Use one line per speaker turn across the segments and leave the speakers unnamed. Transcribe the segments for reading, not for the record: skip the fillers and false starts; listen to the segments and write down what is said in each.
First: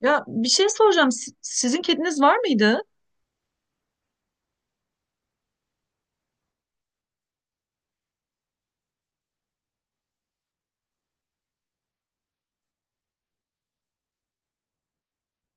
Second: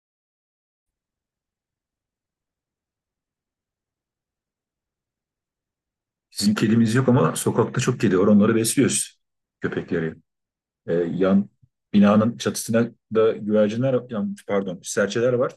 Ya bir şey soracağım. Sizin kediniz var mıydı?
Bizim kedimiz yok ama sokakta çok kedi var. Onları besliyoruz. Köpekleri. Yan binanın çatısına da güvercinler, pardon, serçeler var.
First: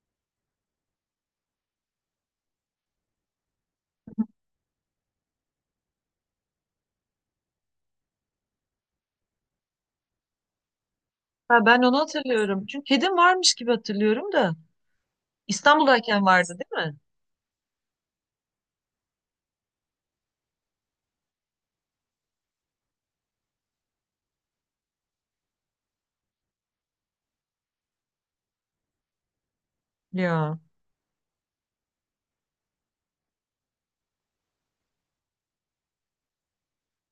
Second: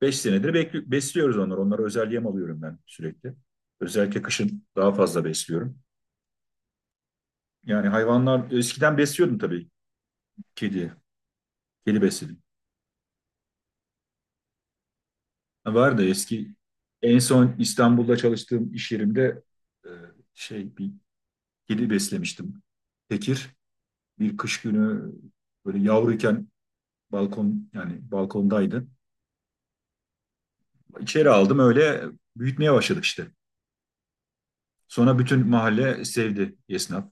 Beş senedir besliyoruz onları. Onlara özel yem alıyorum ben sürekli. Özellikle kışın daha fazla besliyorum. Yani hayvanlar eskiden besliyordum tabii kedi.
Ha, ben onu
Kedi besledim.
hatırlıyorum. Çünkü kedim varmış gibi hatırlıyorum da.
Var da
İstanbul'dayken vardı
eski.
değil mi?
En son İstanbul'da çalıştığım iş yerimde e, şey bir kedi beslemiştim. Tekir bir kış günü böyle yavruyken balkon, yani balkondaydı.
Ya
İçeri aldım, öyle büyütmeye başladık işte. Sonra bütün mahalle sevdi, esnaf.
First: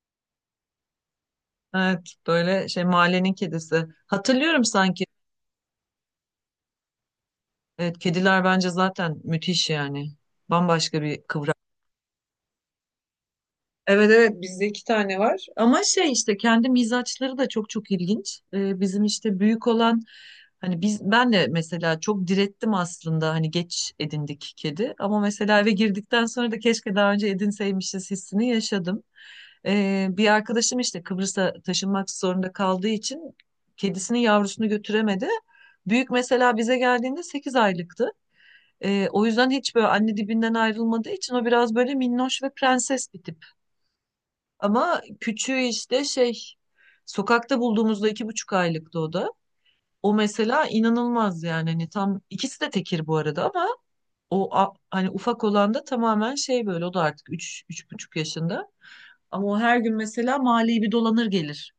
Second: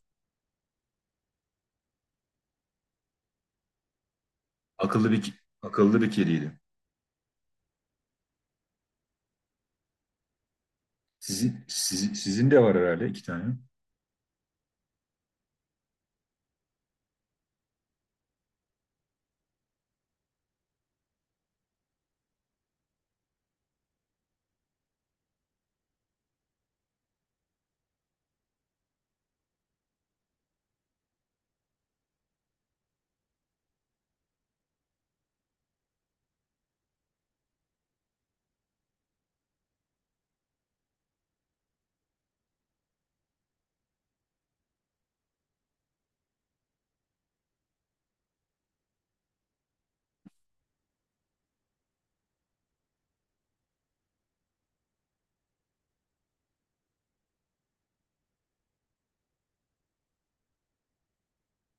evet, böyle şey mahallenin kedisi. Hatırlıyorum sanki.
Akıllı bir Akıllı bir kediydi.
Evet, kediler bence zaten müthiş yani. Bambaşka bir kıvrak.
Sizin de var herhalde iki tane.
Evet evet, bizde iki tane var ama şey işte kendi mizaçları da çok çok ilginç. Bizim işte büyük olan hani ben de mesela çok direttim aslında. Hani geç edindik kedi ama mesela eve girdikten sonra da keşke daha önce edinseymişiz hissini yaşadım. Bir arkadaşım işte Kıbrıs'a taşınmak zorunda kaldığı için kedisinin yavrusunu götüremedi. Büyük mesela bize geldiğinde 8 aylıktı. O yüzden hiç böyle anne dibinden ayrılmadığı için o biraz böyle minnoş ve prenses bir tip. Ama küçüğü işte şey sokakta bulduğumuzda 2,5 aylıktı o da. O mesela inanılmaz, yani hani tam ikisi de tekir bu arada ama hani ufak olan da tamamen şey böyle, o da artık 3, 3,5 yaşında. Ama o her gün mesela mahalleyi bir dolanır gelir,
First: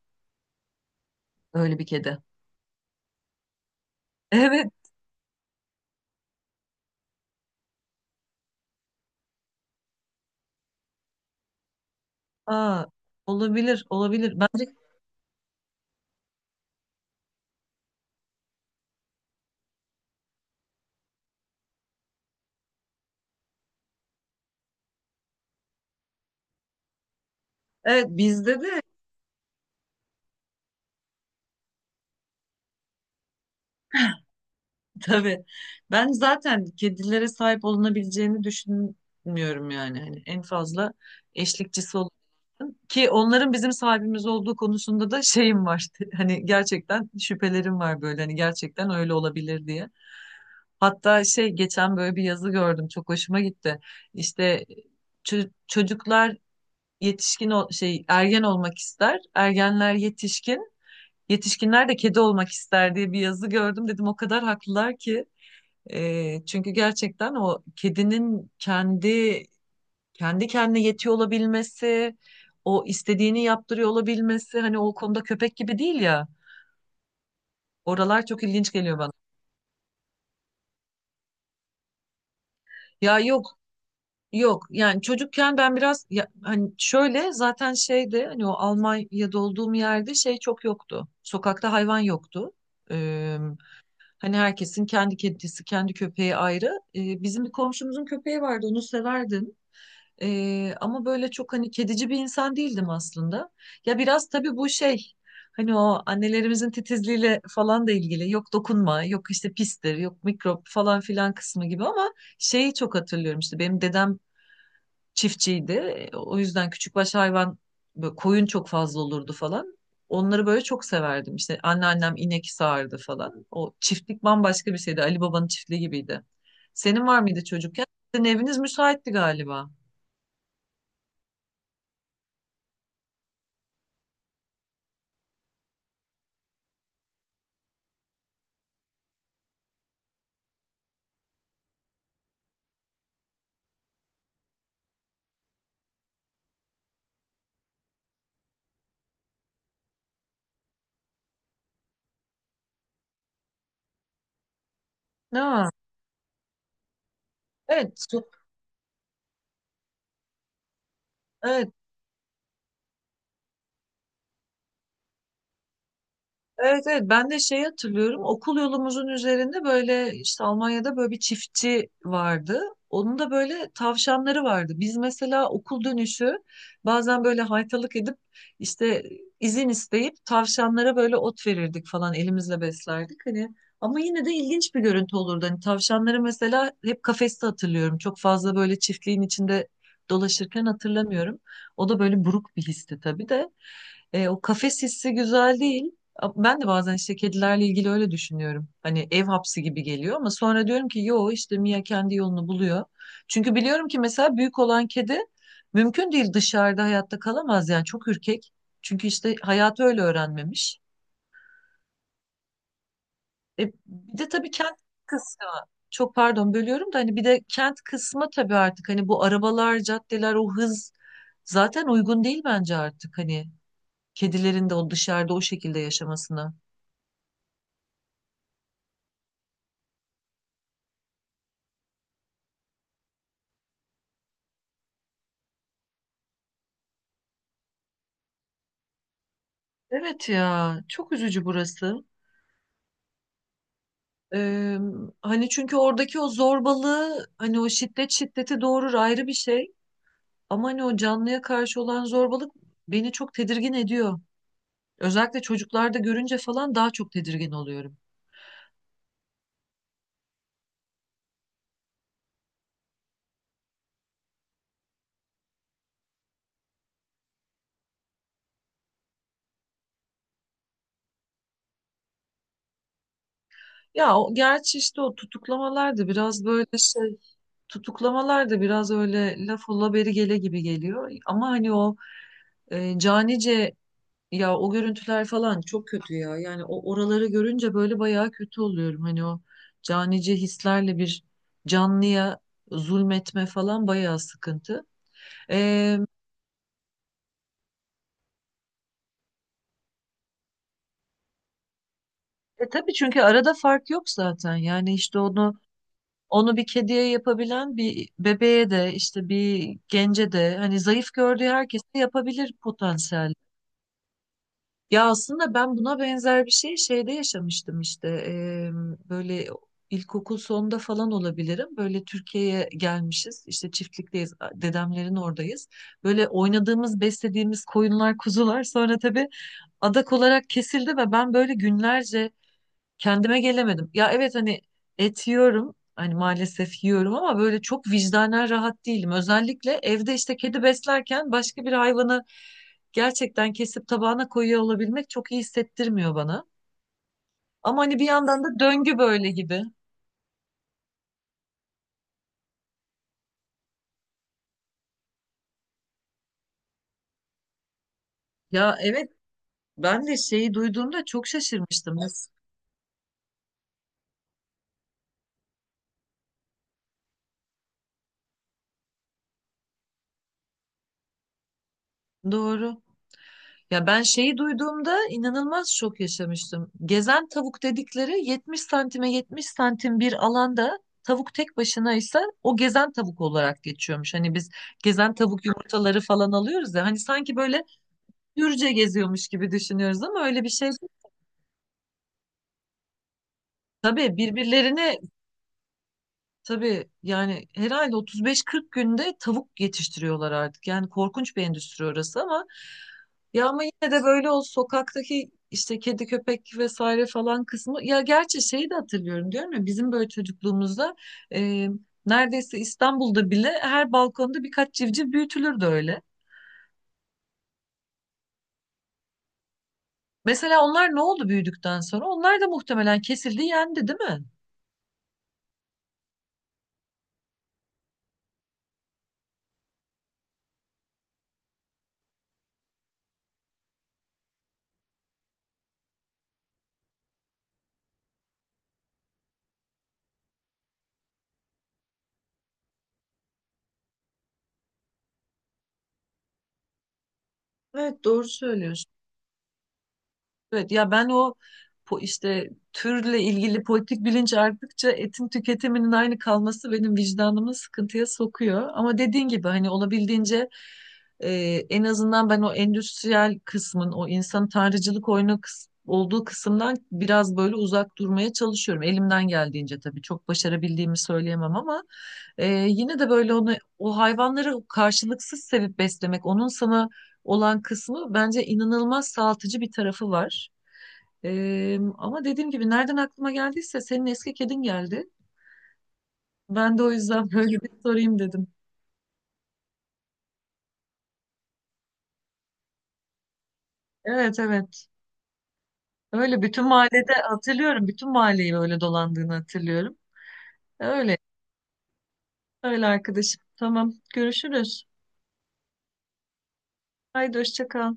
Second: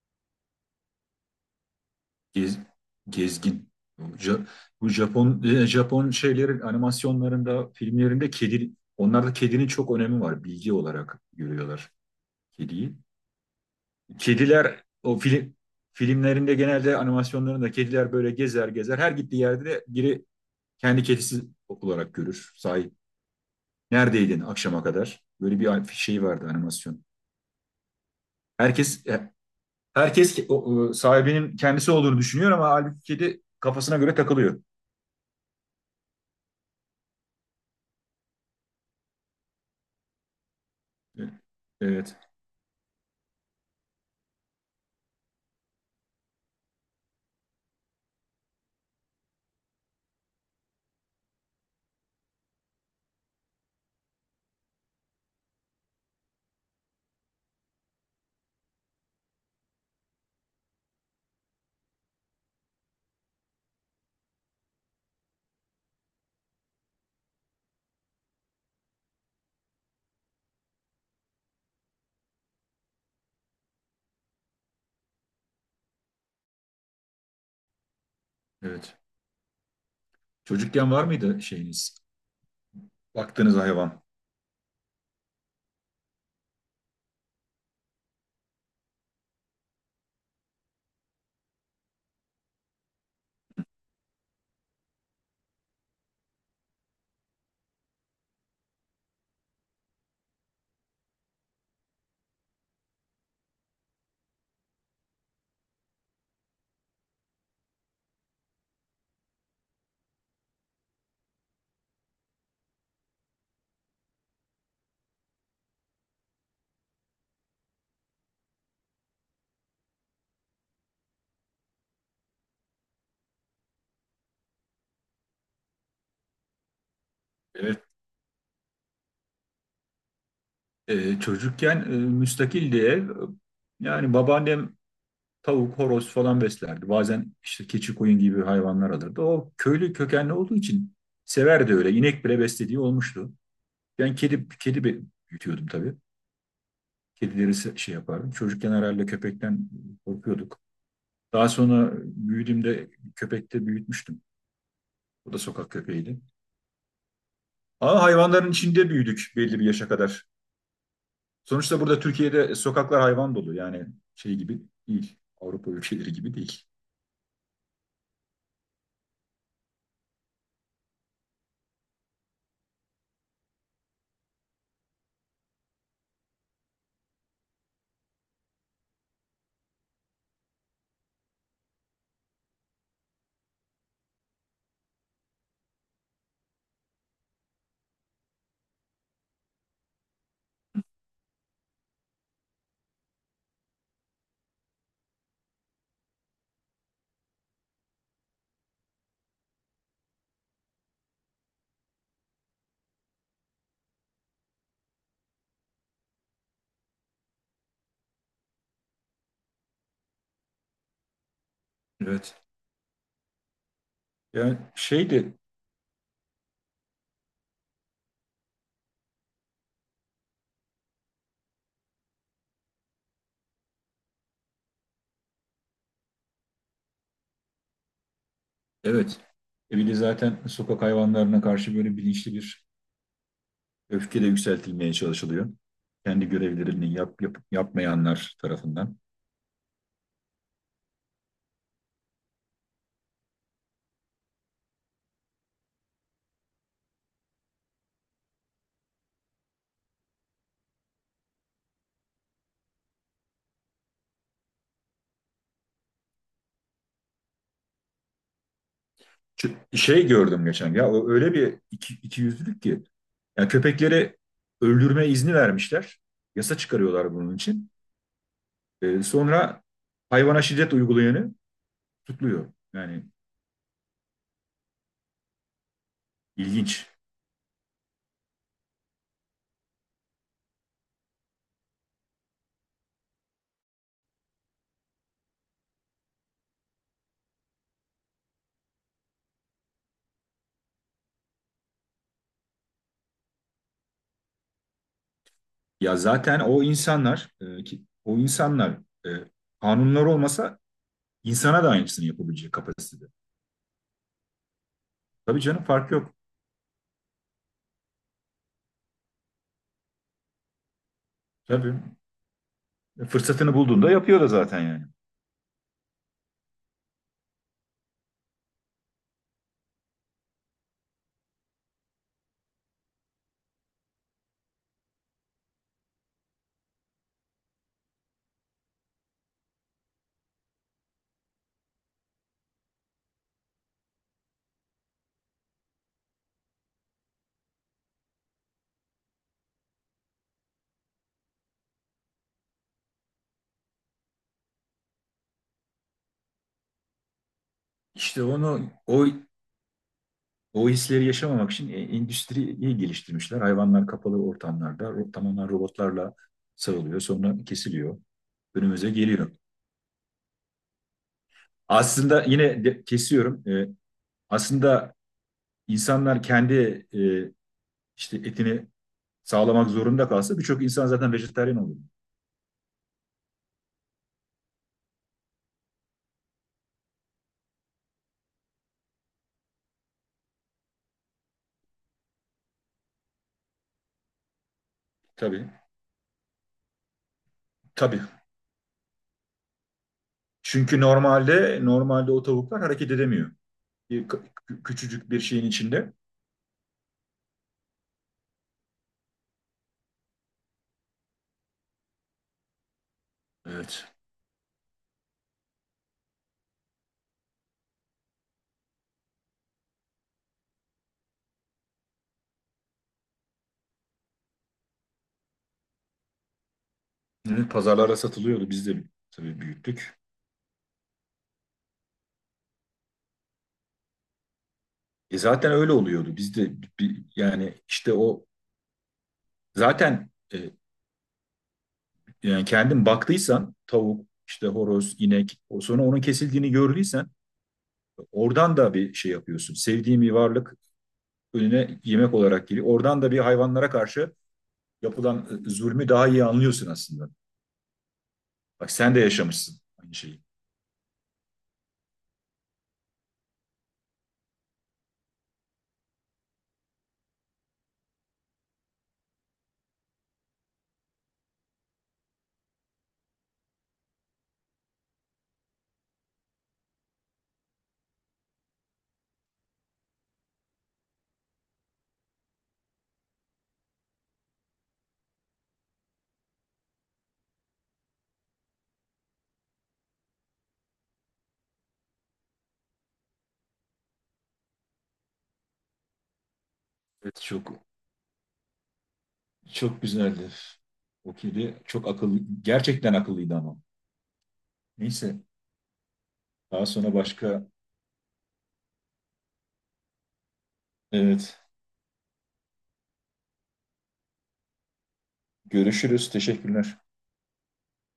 öyle bir kedi.
Gez, Gezgin. Bu Ja-
Evet.
Bu Japon Japon şeylerin animasyonlarında, filmlerinde kedi, onlarda kedinin çok önemi var. Bilgi olarak görüyorlar
Aa,
kediyi.
olabilir olabilir.
Kediler o filmlerinde, genelde animasyonlarında, kediler böyle gezer gezer, her gittiği yerde de biri kendi kedisi olarak görür, sahip. Neredeydin akşama kadar? Böyle bir şey vardı, animasyon.
Evet, bizde de.
Herkes sahibinin kendisi olduğunu düşünüyor ama halbuki kedi kafasına göre takılıyor.
Tabii. Ben zaten kedilere sahip olunabileceğini düşünmüyorum yani. Hani en fazla
E,
eşlikçisi olur.
Evet,
Ki onların bizim sahibimiz olduğu konusunda da şeyim var. Hani gerçekten şüphelerim var böyle. Hani gerçekten öyle olabilir diye. Hatta şey geçen böyle bir yazı gördüm. Çok hoşuma gitti. İşte çocuklar yetişkin ol- şey ergen olmak ister. Ergenler yetişkin. Yetişkinler de kedi olmak ister diye bir yazı gördüm. Dedim o kadar haklılar ki. Çünkü gerçekten o kedinin kendi kendine yetiyor olabilmesi, o istediğini yaptırıyor olabilmesi, hani o konuda köpek gibi değil ya. Oralar çok ilginç
evet.
geliyor bana.
Çocukken var mıydı şeyiniz?
Ya yok,
Baktığınız hayvan.
yok yani. Çocukken ben biraz ya, hani şöyle zaten şeyde, hani o Almanya'da olduğum yerde şey çok yoktu. Sokakta hayvan yoktu. Ee, hani herkesin kendi kedisi, kendi köpeği ayrı. Bizim bir komşumuzun köpeği vardı, onu severdim. Ama böyle çok hani kedici bir insan değildim aslında. Ya biraz tabii bu şey, hani o annelerimizin titizliğiyle falan da ilgili. Yok dokunma, yok işte pistir, yok mikrop falan filan kısmı gibi ama şeyi çok hatırlıyorum. İşte benim dedem çiftçiydi. O yüzden küçükbaş hayvan böyle koyun çok fazla olurdu falan. Onları böyle çok severdim. İşte anneannem inek sağardı falan. O çiftlik bambaşka bir şeydi. Ali Baba'nın çiftliği gibiydi. Senin var mıydı
Evet.
çocukken? Sizin eviniz müsaitti galiba.
Çocukken müstakildi ev. Yani babaannem tavuk, horoz falan beslerdi. Bazen işte keçi, koyun gibi hayvanlar alırdı. O köylü kökenli olduğu için severdi öyle. İnek bile beslediği olmuştu. Ben büyütüyordum tabii. Kedileri şey yapardım. Çocukken herhalde köpekten korkuyorduk. Daha sonra büyüdüğümde köpekte büyütmüştüm. O da
Ne?
sokak köpeğiydi.
Evet,
Ama hayvanların içinde büyüdük belli bir yaşa kadar.
evet,
Sonuçta burada Türkiye'de sokaklar hayvan dolu. Yani şey gibi değil. Avrupa ülkeleri gibi değil.
evet, evet. Ben de şey hatırlıyorum. Okul yolumuzun üzerinde böyle işte Almanya'da böyle bir çiftçi vardı. Onun da böyle tavşanları vardı. Biz mesela okul dönüşü bazen böyle haytalık edip işte izin isteyip tavşanlara böyle ot verirdik falan, elimizle beslerdik. Hani ama yine de ilginç bir görüntü olurdu. Hani tavşanları mesela hep kafeste hatırlıyorum. Çok fazla böyle çiftliğin içinde dolaşırken hatırlamıyorum. O da böyle buruk bir histi tabii de. O kafes hissi güzel değil. Ben de bazen işte kedilerle ilgili öyle düşünüyorum. Hani ev hapsi gibi geliyor ama sonra diyorum ki yo, işte Mia kendi yolunu buluyor. Çünkü biliyorum ki mesela büyük olan kedi mümkün değil dışarıda hayatta kalamaz, yani çok ürkek. Çünkü işte hayatı öyle öğrenmemiş.
Evet.
Bir de tabii
Yani
kent
şeydi.
kısmı. Çok pardon bölüyorum da, hani bir de kent kısmı tabii. Artık hani bu arabalar, caddeler, o hız zaten uygun değil bence artık, hani kedilerin de o dışarıda o şekilde yaşamasına.
Evet. E bir de zaten sokak hayvanlarına karşı böyle bilinçli bir öfke de yükseltilmeye çalışılıyor. Kendi görevlerini yapmayanlar tarafından.
Evet ya, çok üzücü burası. Ee, hani çünkü oradaki o zorbalığı, hani o şiddet şiddeti doğurur ayrı bir şey. Ama hani o canlıya karşı olan zorbalık beni çok tedirgin ediyor. Özellikle çocuklarda görünce falan daha çok tedirgin oluyorum.
Şey gördüm geçen ya, o öyle bir ikiyüzlülük ki. Yani köpekleri öldürme izni vermişler. Yasa çıkarıyorlar bunun için. Sonra hayvana şiddet uygulayanı tutuyor. Yani
Ya o, gerçi işte o
ilginç.
tutuklamalar da biraz öyle laf ola beri gele gibi geliyor. Ama hani o canice... Ya o görüntüler falan çok kötü ya. Yani o oraları görünce böyle bayağı kötü oluyorum. Hani o canice hislerle bir canlıya zulmetme falan bayağı sıkıntı.
Ya
Ee,
zaten o insanlar o insanlar e, kanunlar olmasa insana da aynısını yapabilecek
tabii
kapasitede.
çünkü arada fark yok zaten. Yani işte
Tabii canım, fark yok.
onu bir kediye yapabilen, bir bebeğe de işte bir gence de, hani zayıf gördüğü
Tabii
herkese yapabilir potansiyel.
fırsatını bulduğunda yapıyor da zaten yani.
Ya aslında ben buna benzer bir şey şeyde yaşamıştım. İşte böyle ilkokul sonunda falan olabilirim. Böyle Türkiye'ye gelmişiz, işte çiftlikteyiz, dedemlerin oradayız. Böyle oynadığımız, beslediğimiz koyunlar, kuzular sonra tabii adak olarak kesildi ve ben böyle günlerce kendime gelemedim. Ya evet, hani et yiyorum. Hani maalesef yiyorum ama böyle çok vicdanen rahat değilim. Özellikle evde işte kedi beslerken başka bir hayvanı gerçekten kesip tabağına koyuyor olabilmek çok iyi hissettirmiyor bana. Ama hani bir
İşte
yandan da
onu
döngü
o,
böyle gibi.
o hisleri yaşamamak için endüstriyi geliştirmişler. Hayvanlar kapalı ortamlarda tamamen robotlarla sarılıyor. Sonra kesiliyor.
Ya
Önümüze
evet,
geliyor.
ben de şeyi duyduğumda çok şaşırmıştım.
Aslında kesiyorum. Aslında insanlar kendi e, işte etini sağlamak zorunda kalsa birçok insan zaten vejetaryen olur.
Doğru. Ya ben şeyi duyduğumda inanılmaz şok yaşamıştım. Gezen tavuk dedikleri 70 santime 70 santim bir alanda tavuk tek başına ise o gezen tavuk olarak geçiyormuş. Hani biz gezen tavuk
Tabii.
yumurtaları falan alıyoruz ya, hani sanki böyle
Tabii.
hürce geziyormuş gibi düşünüyoruz ama öyle bir şey
Çünkü
değil.
normalde o tavuklar hareket edemiyor. Bir,
Tabii
k-
birbirlerine...
Küçücük bir şeyin içinde.
Tabii yani herhalde 35-40 günde tavuk yetiştiriyorlar artık. Yani korkunç bir endüstri orası ama ya, ama
Evet.
yine de böyle o sokaktaki işte kedi, köpek vesaire falan kısmı. Ya gerçi şeyi de hatırlıyorum, diyorum ya, bizim böyle çocukluğumuzda e, neredeyse İstanbul'da bile her balkonda birkaç civciv büyütülürdü öyle.
Evet, pazarlara satılıyordu. Biz de tabii büyüttük.
Mesela onlar ne oldu büyüdükten sonra? Onlar da muhtemelen kesildi, yendi değil mi?
E zaten öyle oluyordu. Yani işte o zaten yani kendin baktıysan tavuk, işte horoz, inek, o sonra onun kesildiğini gördüysen oradan da bir şey yapıyorsun. Sevdiğin bir varlık önüne yemek olarak geliyor. Oradan da bir hayvanlara karşı yapılan zulmü daha iyi anlıyorsun aslında.
Evet doğru
Bak
söylüyorsun.
sen de yaşamışsın aynı şeyi.
Evet ya, ben o işte türle ilgili politik bilinç arttıkça etin tüketiminin aynı kalması benim vicdanımı sıkıntıya sokuyor. Ama dediğin gibi hani olabildiğince e, en azından ben o endüstriyel kısmın o insan tanrıcılık oyunu olduğu kısımdan biraz böyle uzak durmaya çalışıyorum. Elimden geldiğince tabii, çok başarabildiğimi söyleyemem ama yine de böyle onu, o hayvanları karşılıksız sevip beslemek, onun sana olan kısmı bence inanılmaz sağaltıcı bir tarafı var. Ama dediğim gibi nereden aklıma geldiyse senin eski kedin geldi. Ben de o
Evet
yüzden
çok
böyle bir sorayım dedim.
çok güzeldi. O kedi çok akıllı, gerçekten akıllıydı ama.
Evet evet.
Neyse,
Öyle bütün
daha sonra
mahallede
başka,
hatırlıyorum. Bütün mahalleyi öyle dolandığını hatırlıyorum. Öyle.
evet,
Öyle arkadaşım. Tamam. Görüşürüz.
görüşürüz. Teşekkürler.
Haydi hoşça kal.